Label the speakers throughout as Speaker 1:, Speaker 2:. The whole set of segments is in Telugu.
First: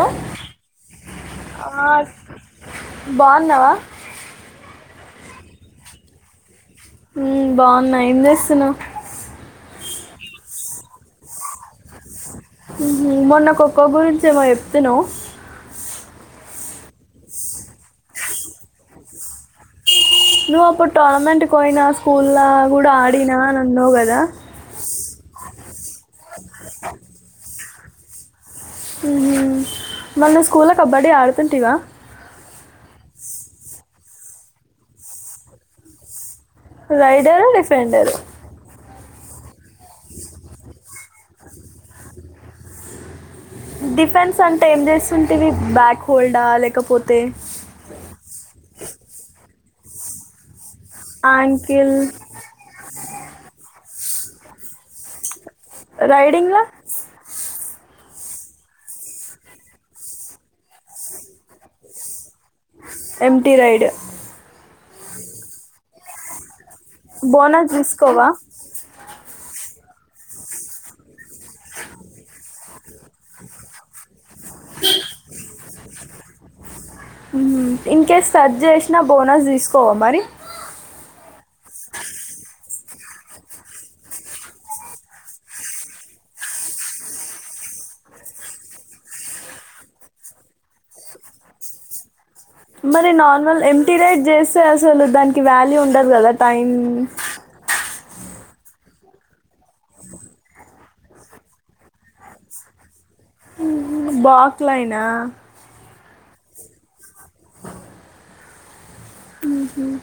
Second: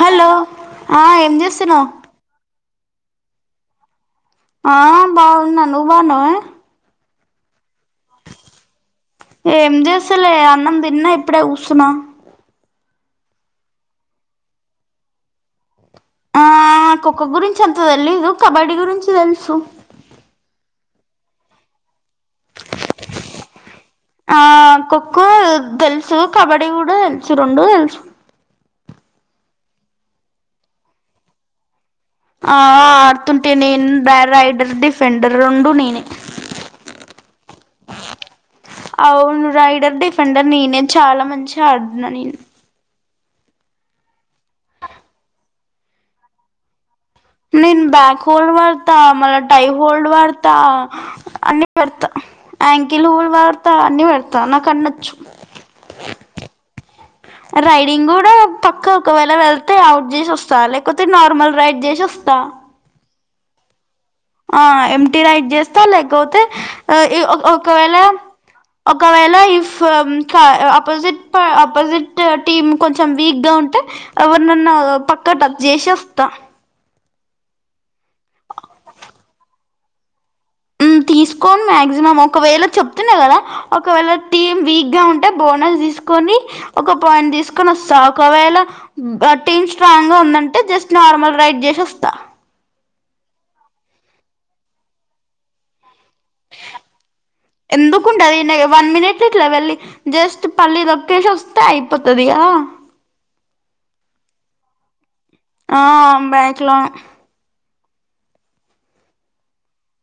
Speaker 1: హలో ఆ ఏం చేస్తున్నావ్
Speaker 2: బావున్నావా
Speaker 1: ఆ బాగున్నా నువ్ బాగున్నావా
Speaker 2: హ్మ్ బా ఏం చేస్తున్నావ్
Speaker 1: చేస్తాలే అన్నం తిన్న ఇప్పుడే కూసున్న
Speaker 2: హు హు మొన్న కొక్కో గురించి ఏమో చెప్పినవ్
Speaker 1: ఆ ఖోఖో గురించి అంత తెలిదు కబడ్డీ గురించి తెలుసు
Speaker 2: అప్పుడు టోర్నమెంట్కు వోయినా అస్స స్కూల్లా కూడా ఆడినా అని అన్నావు కదా
Speaker 1: కో తెెల్ సో కబడ్డీ కూడా తెస్తు రెండు తెస్తు
Speaker 2: మళ్ళీ స్కూల్లో కబడ్డీ ఆడుతుంటవా
Speaker 1: ఆ ఆడుతుంటే నేను రైడర్ డిఫెండర్ ఉండు నేనే
Speaker 2: రైడరు డిఫెండర్
Speaker 1: అవును రైడర్ డిఫెండర్ నేనే చాలా మంచి ఆడున నేను
Speaker 2: డిఫెన్స్ అంటే ఏం చేస్తుంటేవి బ్యాక్ హోల్డా లేకపోతే
Speaker 1: న బ్యాగ హల్ మ డత డై హోల్డ్ వాడత అన్ని
Speaker 2: యాంకిల్
Speaker 1: పెడత అంకలులు వాడుత అన్ని పెడత నకన్న చ్చు
Speaker 2: రైడింగ్ లా
Speaker 1: రైడింగ్ కూడా పక్క ఒకవేళ వెళ్తే అవుట్ చేసి వస్తా లేకపోతే నార్మల్ రైడ్ చేసి వస్తా
Speaker 2: ఎమ్టి రైడ్
Speaker 1: ఆ ఎటీ రైట్ చేస్తా లేకపోతే ఆ ఇ ఒ
Speaker 2: బోనస్
Speaker 1: ఒకవేళ
Speaker 2: తీసుకోవా
Speaker 1: ఒ ఒకవేళ ఇఫ్ అపోజిట్ అపోజిట్ టీమ్ కొంచెం వీక్ గా ఉంటే ఎవరు నన్ను పక్క పక్కా చేసేస్తా
Speaker 2: ఇంకేస్ టచ్ చేసినా బోనస్ తీసుకోవా మరి
Speaker 1: తీసుకొని మక్సిమం ఒకవేళ చెప్తున్నా కదా ఒకవేళ టీమ్ వీక్ గా ఉంటే బోనస్ తీసుకొని ఒక పాయింట్ తీసుకని వస్తా ఒకవేళ టీమ్ స్ట్రాంగ్ గా ఉందంటే జస్ట్ నార్మల్ రైడ్ చేసి వస్తా
Speaker 2: మరి నార్మల్ ఎటీరేట్ చేస్తే అసలు దానికి వ్యాల్యూ ఉ ఉండదు కదా టైమ్
Speaker 1: కుండాధు వన్ మినిట్ ఇట్లా వెళ్ళి జస్ట్ పల్లి లొకేషన్ వస్తే అయిపోతుదిగా
Speaker 2: బుక్‌లైన్‌నా
Speaker 1: ఆ బ్యాయిక్లా
Speaker 2: ఉహుమ్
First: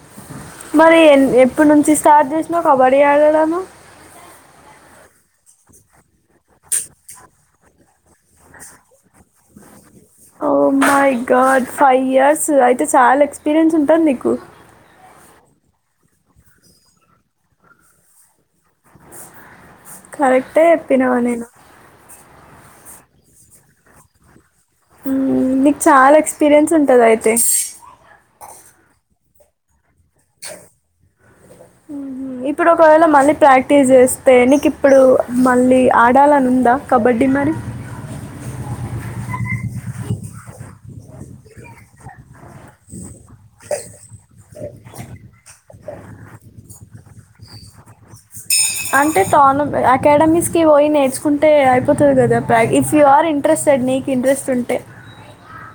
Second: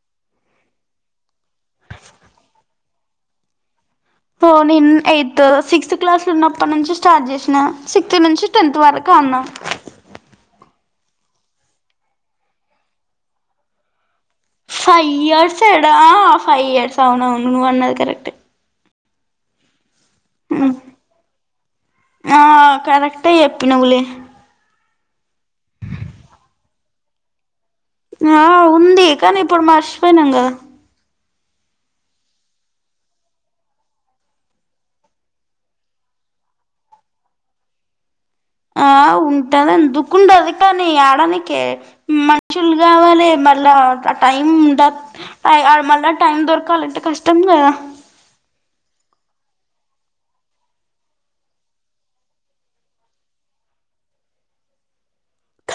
Speaker 2: మరి ఎ ఎపుడు నుంచి స్టార్ట్ చేసినా కబడ్డీ ఆడదను
Speaker 1: సో నేను ఎయిత్ సిక్స్త్ క్లాస్లో ఉన్నప్పటి నుంచి స్టార్ట్ చేసినా సిక్స్త్ నుంచి టెన్త్ వరకు అన్నా
Speaker 2: oh my god five years అయితే చాలా ఎక్స్పీరియన్స్ ఉంటుంది నీకు
Speaker 1: ఫైవ్ ఇయర్స్ ఫైవ్ ఇయర్స్ అవునువును వన్నది కరెక్ట్
Speaker 2: కరెక్టే చెప్పినావా నేను
Speaker 1: ఆ కరెక్టే చెప్పినవ్ లే
Speaker 2: నీకు చాలా ఎక్స్పీరియన్స్ ఉంటది. అయితే మ్మ్,
Speaker 1: ఆ ఉంది కానీ ఇప్పుడు మర్చిపోయినాం. కదా
Speaker 2: ఇప్పుడు ఒకవేళ మళ్ళీ ప్రాక్టీస్ చేస్తే, నీకు ఇప్పుడు మళ్ళీ ఆడాలని ఉందా కబడ్డీ మరి
Speaker 1: ఆ ఉంటది ఎందుకు ఉండదు. కానీ ఆడానికే మనుషులు కావాలి మళ్ళా ఆ టైం ఉంట మళ్ళా టైం దొరకాలంటే కష్టం. కదా
Speaker 2: అంటే తాను అకాడమిస్కి పోయి నేర్చుకుంటే అయిపోతది. కదా ప్ర ఇఫ్ యూఆర్ ఇంట్రెస్టెడ్ నీకు ఇంట్రెస్ట్ ఉంటే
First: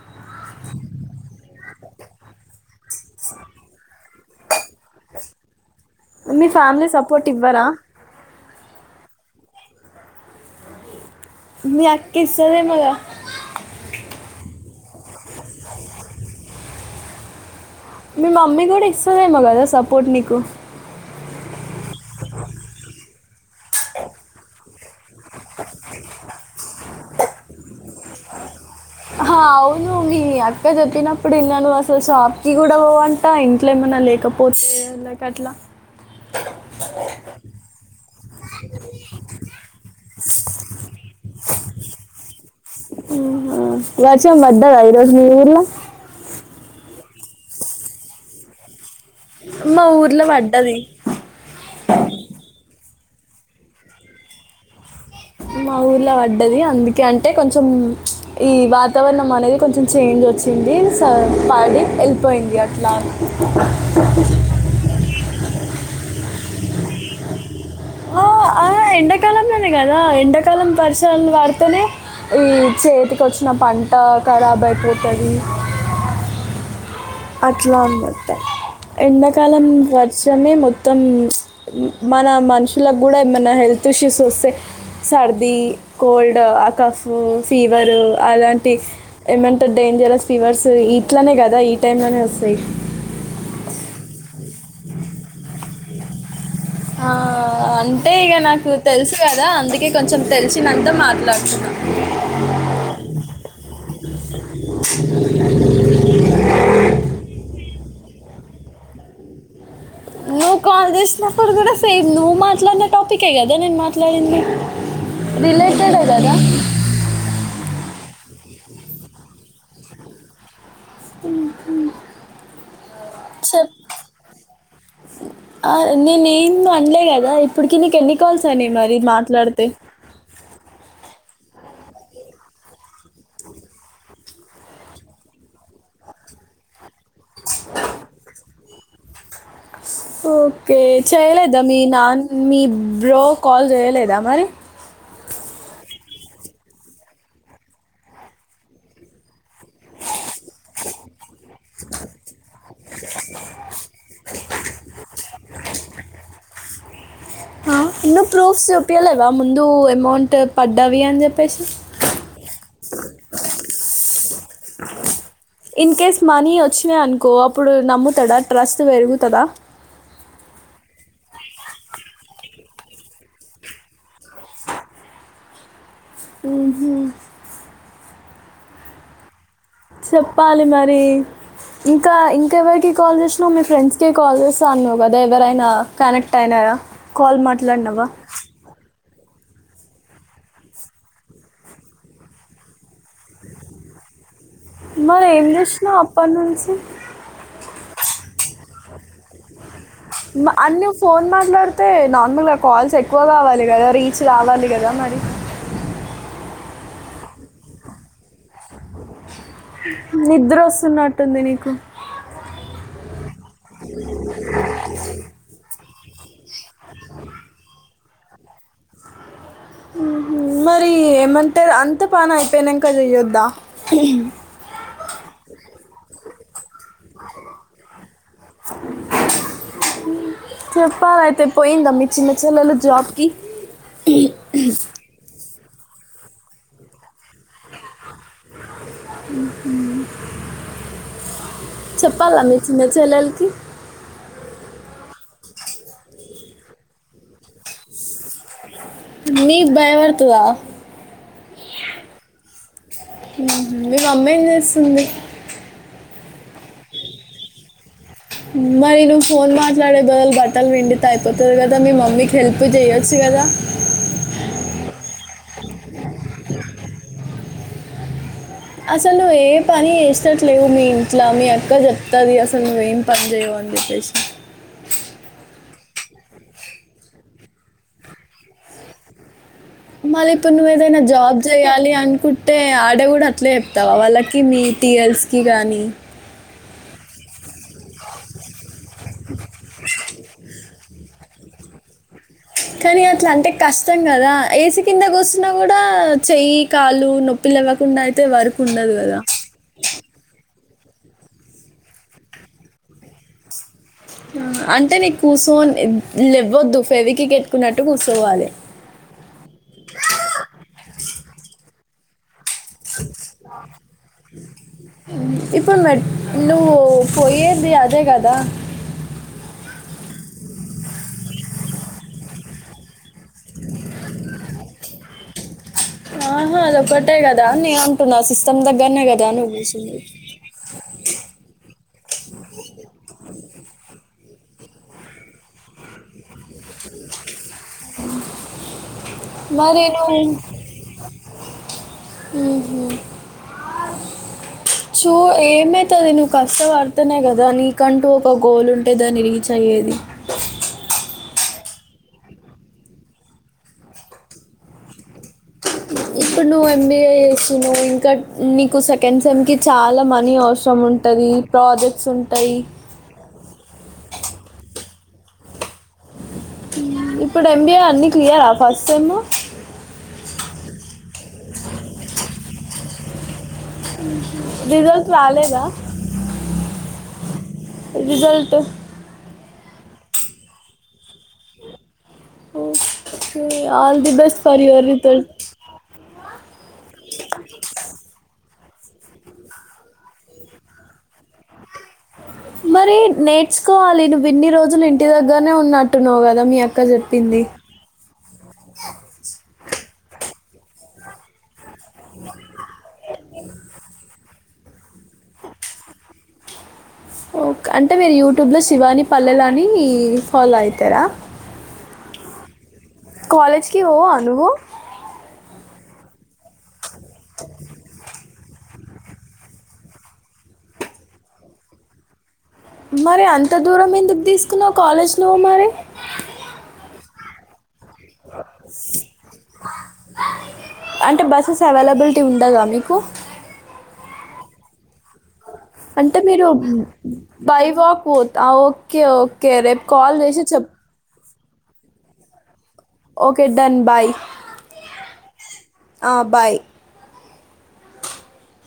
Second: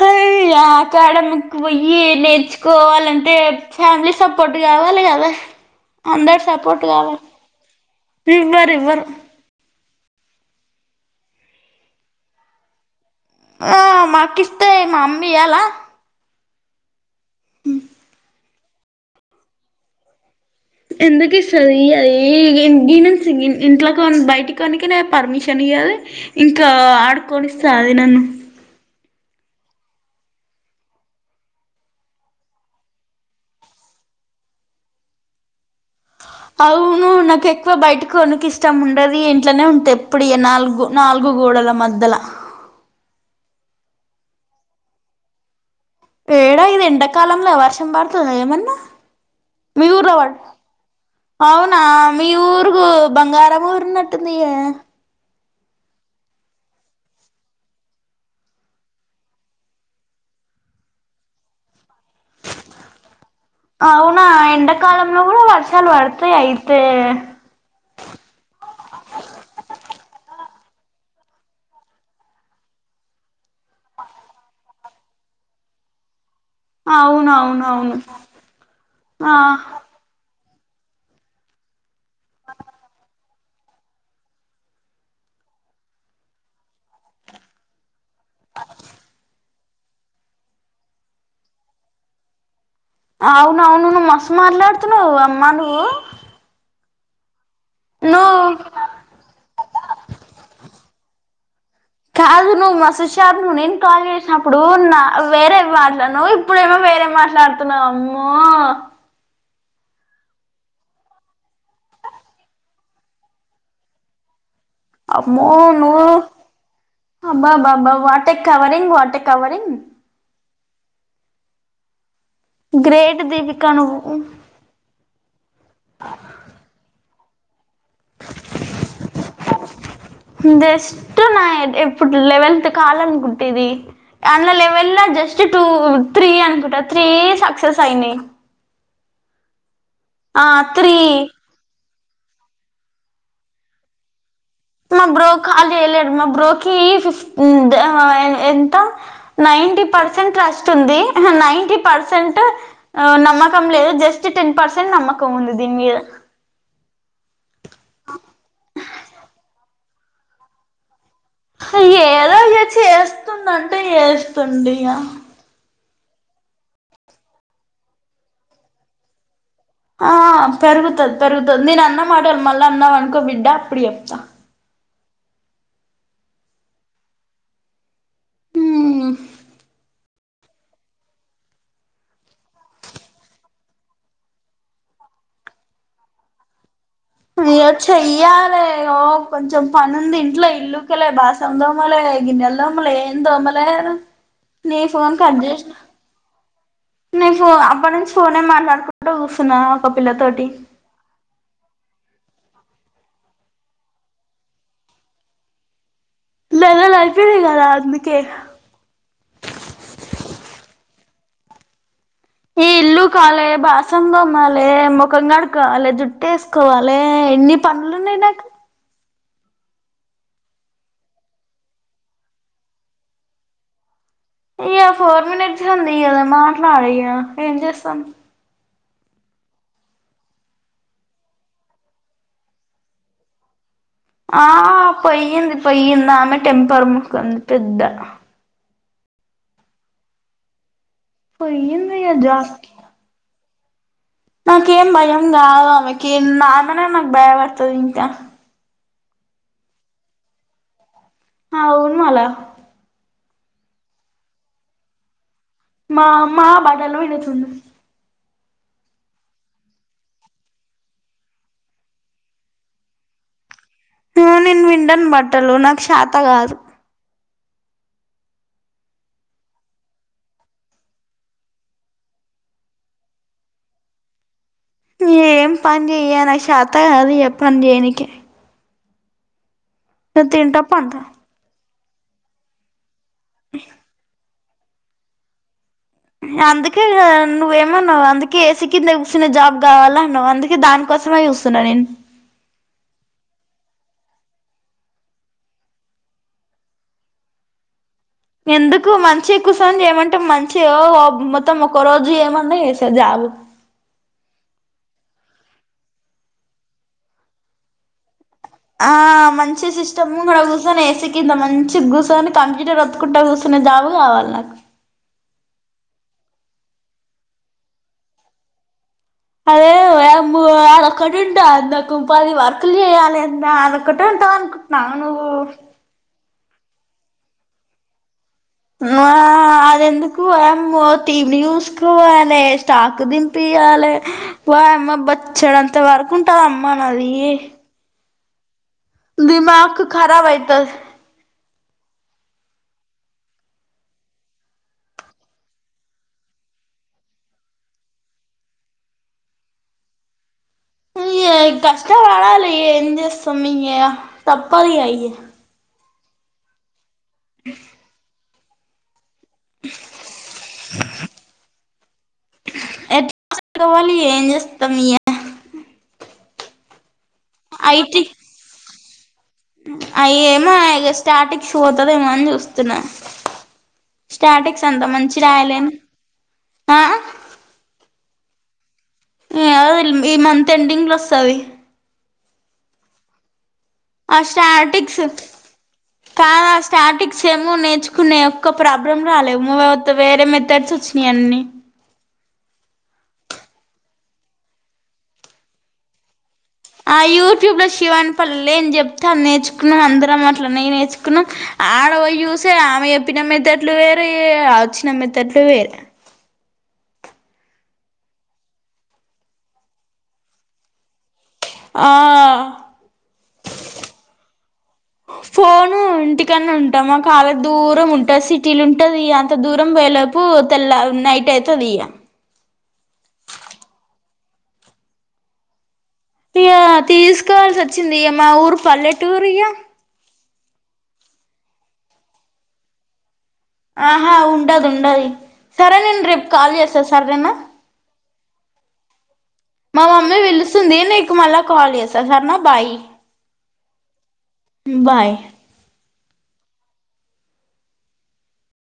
Speaker 1: అయ్య ఆకాడమీకి పోయి నేర్చుకోవాలంటే ఫ్యామిలీ సపోర్ట్ కావాలి. కదా అందరు
Speaker 2: మీ
Speaker 1: సపోర్ట్
Speaker 2: ఫ్యామిలీ
Speaker 1: కావాలి.
Speaker 2: ఇవ్వరా
Speaker 1: ఎవ్వరు ఇవ్వరు. ఇవ్వరు
Speaker 2: మీ అక్క ఇస్తాది. కదా
Speaker 1: ఆ మాకు ఇస్తాది. మా అమ్మీ ఇయ్యాల హ్మ్
Speaker 2: మీ మమ్మీ కూడా ఇస్తదేమో కదా సపోర్ట్ నీకు
Speaker 1: ఎందుకు ఇస్తది. అది ఇంట్లో బయటికోనికి పర్మిషన్ ఇయ్యదు. ఇంకా ఆడుకొనిస్తాది. నన్ను
Speaker 2: ఆ అవును మీ అక్క చెప్పినప్పుడు ఇనాను. అసలు షాప్ కి కూడా పోవంట, ఇంట్లో ఏమన్నా లేకపోతే ఎందుకు అట్లా
Speaker 1: అవును నాక్ ఎక్కువ బయట కొనికి ఇష్టం ఉండది. ఇంట్లనే ఉంట ఎప్పుడు ఇగా నాలుగు గో నాలుగు గోడల మద్యాల
Speaker 2: వర్షం పడ్డదా ఈరోజు మీ ఊర్లా
Speaker 1: ఎడా ఇది ఎండాకాలంలో వర్షం పడతాందా ఏమన్నా
Speaker 2: మా
Speaker 1: మీ ఊర్లో పడ్తదా
Speaker 2: పడ్డది
Speaker 1: అవునా మీ ఊర్గు బంగారం ఊరున్నట్టుంది. కదా
Speaker 2: మా ఊర్లో పడ్డది. అందుకంటే కొంచెం ఈ వాతావరణం అనేది కొంచెం చేంజ్ వచ్చింది. సో మాది
Speaker 1: అవునా ఎండాకాలంలో కూడా వర్షాలు పడుతా అయితే
Speaker 2: ఓ ఆయ్ ఎండకాలంలోనే కదా ఎండాకి కాలం పరిసరలు వాడితేనే ఈ చేతికి వచ్చిన పంట ఖారాబ్ అయిపోతది. అట్లా
Speaker 1: అవునవునవును
Speaker 2: ఉన్నంటయి
Speaker 1: ఆ
Speaker 2: ఎండాకాలం వర్ష సమయం మొత్తం మన మనుషులకు కూడా ఏమన్నా హెల్త్ ఇష్యూస్ వస్తే సర్దిీ, కోల్డ్ ఆ కాఫ్, ఫీవరు అలాంటి ఏమంటే డేంజరస్ ఫీవర్స్ ఇట్లనే కదా ఏమయినా వస్తాయ్
Speaker 1: అవునవును మస్తూ మాట్లాడుతున్నావు్ అమ్మా నువ్వు
Speaker 2: ఆ అంటే
Speaker 1: నువ్వు
Speaker 2: ఇగా నాకు తెలుసు కదా అందుకే కొంచెం తెలిసినంత మాట్లాడత్ అ
Speaker 1: కాదు నువ్వు మస్తూ వుషార్ నువ్వు నేన్ కాల్ చేసినప్పుడు నా వేరే మాట్లాడు నువ్ ఇప్పుడేమో వేరే మాట్లాడుతున్నావుమ్ ఆమ్మో
Speaker 2: నువ్వు కాల్ చేసినప్పుడు కూడా సేమ్ నువ్వు మాట్లాడిన టాపిక్ కే కదా నేను మాట్లాడింది.
Speaker 1: అమ్మో నువ్
Speaker 2: రిలేటెడే కదా
Speaker 1: అబ్బాబాబ్బా వా ఎకవరింగ్ వాట్ ఎ కవరింగ్.
Speaker 2: ఉ హు
Speaker 1: గ్రేట్ దీపిక
Speaker 2: చెప్
Speaker 1: నువ్వు
Speaker 2: ఆ నేనెం అనలేకదా లైఫ్ ఇప్పుడుకి నీకెన్ని కాల్స్ అయినయి మరి మాట్లాడితే.
Speaker 1: ట్ నాయి ఇప్పుడు లెవెల్త్ కాల్ అనుకుంట ఇది అందులో లెవెల్ ల జస్ట్ టూ త్రీ అనుకుంట. త్రీయే సక్సెస్ అయినయి. ఆ
Speaker 2: ఓకే
Speaker 1: త్రీ
Speaker 2: చేయలేదా మీ నా మీ బ్రో కాల్ చేయలేదా మరి
Speaker 1: మా బ్రోక్ కాల్ చేయలేదు మా బ్రోకి ఫిఫ్త్ ద ఆ ఎంత నైటీ పర్సెంట్ ట్రస్ట్ ఉంది. నైటీ పర్సెంట్ నమ్మకం లేదు జస్ట్ టెన్ పర్సెంట్ నమ్మకం ఉంది దీని మీద.
Speaker 2: మౌంట్ పడ్డవి అని చెప్పేసి
Speaker 1: ఏదో ఇగ చేస్తుండంటే చేస్ స్తుండు ఇగా
Speaker 2: ఇన్ కేస్ మనీ వచ్చినయి అనుకో అప్పుడు నమ్ముతడా ట్రస్ట్ పెరుగుతదా.
Speaker 1: ఆ పెరుగుతది పెరుగుతది నేను అన్నమాటలు మళ్ళా అన్నావ్ అనుకో బిడ్డ అప్పుడు చేప్తా.
Speaker 2: ఊహూ
Speaker 1: ఉహ్
Speaker 2: చెప్పాలి మరి ఇంకా ఇంకెవరికి కాల్ చేసినవ్ మీ ఫ్రెండ్స్ కి కాల్ చేస్తా అన్నావ్ గదా ఎవరైనా కనెక్ట్ అయినారా. కాల్
Speaker 1: అయ్యో
Speaker 2: మాట్లాడినావా
Speaker 1: చెయ్యాలే ఓ కొంచెం పను ఉంది, ఇంట్లో ఇల్లుక్కలే బాసం దోమలే, గిన్నెలు దోమలే ఏం దోమలేదు.
Speaker 2: మరి ఏం చేసినవు అప్పటి నుంచి
Speaker 1: ని ఫో ఫోన్ అప్పుట నుంచి ఫోనేమట్లాడుకుంట కూసున్న
Speaker 2: ఉమ్ అన్ని ఫోన్ మాట్లాడితే న నార్మల్ గా కాల్స్ ఎక్కువ కావాలి కదా రీచ్ రావాలి కదా మరి.
Speaker 1: నాయి రెండు అయిపోయినయి కదా అందుకే
Speaker 2: నిద్ర వస్తున్నట్టుంది నీకు.
Speaker 1: ఈ ఇల్లు కాలే, బాసల్లు తోమాలే, మొఖం కడుక్కోవాలే జు ట్టేసుకోవాలే ఎన్ని పనులున్నాయి నాకు.
Speaker 2: హుహ్ మరి ఏమంటరు అంత పని అయిపోయినాంక చెయొద్దా.
Speaker 1: ఇయ్యా ఫోర్ మినిట్స్ ఉంది కదా మాట్లాడు ఇ యా ఏం చేస్తాం.
Speaker 2: చెప్పాలయితే పోయింద మీ చిన్న చెల్లలు జాబ్కి
Speaker 1: ఆ పోయింది ఇప్ పోయ్యింది ఆమె టెంపర్ మొకంది పెద్ద
Speaker 2: హుహ్
Speaker 1: పొయ్యింది ఇగ
Speaker 2: చెప్పాలా మీచిన్న చెల్లెలికి
Speaker 1: జాబ్కి నాకేం భయం కాదు ఆమెకి నాఆమెనే నాకు భయపడుతది ఇంకా.
Speaker 2: నీకు భయ పడతదా
Speaker 1: అవును మల్ల
Speaker 2: మీ మమ్మీ ఏం చేస్తుంది
Speaker 1: మా అమ్మ బట్టలు పిండుతుంది
Speaker 2: మరి నువ్వు ఫోన్ మాట్లాడే బదలు బట్టలు విండితే అయిపోతుంది కదా మీ మమ్మీకి హెల్ప్ చేయొచ్చు కదా
Speaker 1: ఆ నేను పిండను బట్టలు నాకు శాత కాదు
Speaker 2: అసలు నువ్వ ఏ పని చేసట్లేవు మీ ఇంట్లో మీ అక్క చెప్తది అసలు నువ్వు ఏం పని చేయవు అని చెప్పేసి
Speaker 1: ఏం పని చెయ శత కాదు ఇగ చేయనికి ఇగ
Speaker 2: మళ్లీ ఇప్పుడు
Speaker 1: తింటా పంట
Speaker 2: నువ్వేదైనా జాబ్ చేయ్యాలి ఆ కుట్టే ఆడగు అట్లే చెప్తావా వాళ్ళకి మీటిఎల్స్ కి గానీ
Speaker 1: అందుకే నువ్వేమోన్నావ్ అందుకే ఎసి కింద కుసునే జాబ్ కావాల అన్నావు అందుకే దానికోసమే చూస్ సున్నాడిన్
Speaker 2: కానీ అట్లా అంటే కష్టం కదా ఏసి కింద కూసున్న కూడా చెయ్యి కాలు నొప్పిలు లె వ్వకుండా
Speaker 1: ఎందుకు మంచి కూసోని చేయమంటే మంచి అయ్యో మొత్తం ఒక రోజు ఏమన్నా చేశా జాబ్
Speaker 2: అంటే నీకు కూసోని లేవ్వద్దు ఫెవికిక్ ఎట్టుకున్నట్టు కూసో
Speaker 1: ఆ మంచి సిస్టమ్ ముంగడ కుర్సోని ఎసి కింద మంచి మంచిగా గుసోని కంప్యూటర్ ఒత్తుకునే జాబ్ కావాలి నాకు
Speaker 2: ఇప్పుడు మెట్ నువ్వు పోయేది అదే గదా
Speaker 1: అదే వామ్మోఅదోక్కటి ఉంటా అందకు పది వర్కులు చేయాలి అంత అదోకటి ఉంటావు అనుకుంటున్నావ నువ్వు
Speaker 2: ఆహా అదొక్కటే కదా నేను అంటున్న సిస్
Speaker 1: ఆ అది
Speaker 2: కూర్చుంది
Speaker 1: ఎందుకు ఐ యమో టీవీ న్యూస్ కోవాలి స్టాకు దింపియాలి వా అమ్మ బచ్చడంత వర్క్ ఉంటది అమ్మా నాది దిమాక్ ఖరాబ్ అయితది
Speaker 2: హ్మ్ హు చూ ఏమైతుంది నువ్వు కష్టపడుతేనె కదా నీకంటూ ఒక గోల్ ఉంటే దాన్ని రీచ్ అయ్యేది
Speaker 1: కష్టం పడాలయ ఎమ్ చేస్తాం ఎం తప్పాద్ ఇగా
Speaker 2: ఇప్పుడు నువ్ ఎంబీఏ చేస్తున్నావ్ ఇంకా నికుశ కన్సంకి చాలా మనీ అవసరం ఉంటది ప్రాజెక్ట్స్ ఉంటాయి
Speaker 1: ఎం చేస్తాం ఇగ
Speaker 2: అ ఇప్పుడు ఎంబీఏ
Speaker 1: ఐటి
Speaker 2: అన్నీ క్లియరా ఫస్ట్ సెమ్ము
Speaker 1: స్టార్టింగ్ షూ పోతుంది ఏమో అని చూస్తున్న స్టార్టిక్స్ అంతా
Speaker 2: రిజల్ట్
Speaker 1: మంచి
Speaker 2: రాలేదా
Speaker 1: రాయలేము ఆ
Speaker 2: రిజల్ట్
Speaker 1: [unintelligible] ఈ మంత్ ఎండింగ్ లో వస్తది
Speaker 2: ఉమ్ ఏ all the best for your రిథల్స్
Speaker 1: commerce statics ఏమో నేర్చుకునే ఒక ప్రాబ్లం రాలేవు మాత్ వేరే మెథడ్స్ వచ్చినయ్ అన్ని
Speaker 2: మరి నేర్చుకోవాలి నువ్వు ఇన్ని రోజులు ఇంటి దగ్గరనే ఉన్నట్టున్నావు కథ్
Speaker 1: ఆ యూట్యూబ్ లో శివాని పల్లె అని చెప్తే నేర్చ్ మనం అందరం అట్లనే నేర్చుకున్నాం. ఆడ పోయి చూసే ఆమె చెప్పిన మెత్ తట్లు వేరే ఆ వచ్చిన మెథడ్లు వేరే
Speaker 2: ఓకే అంటే మీరు యూట్యూబ్లో శివాని పల్లెలు అని ఫాలో అయితర?
Speaker 1: ఆ
Speaker 2: కాలేజీకి పోవా నువ్వు
Speaker 1: ఉమ్ ఇంటికన్నా ఉంటా కాలేజ్ దూరం ఉంటుంది. సిటీలు ఉంటది అంత దూరం పోయేలోపు తెల్ల నైట్ అవుతుంది ఇగా
Speaker 2: మరి అంత దూరం ఎందుకు తీసుకున్నావు కాలేజ్ నువ్వు మరి
Speaker 1: తీయ తీసుకోవాల్సి వాచ్ చింది మా ఊరు పల్లెటూరిగా
Speaker 2: అంటే బస్సెస్ అవైలబిలిటీ ఉండయ మీకు
Speaker 1: ఆహా ఉండదు ఉండది సరే నేను
Speaker 2: అంటే
Speaker 1: రేపు
Speaker 2: మీరు
Speaker 1: కాల్ చేస్తా సరేనా
Speaker 2: బై వాక్ పోత ఓకే ఓకే
Speaker 1: మా
Speaker 2: రేపు కాల్
Speaker 1: మమ్మీ
Speaker 2: చేసి చెప్
Speaker 1: కాల్ చేస్తా సరేనా bye
Speaker 2: okay done bye
Speaker 1: bye
Speaker 2: ఆ బాయ్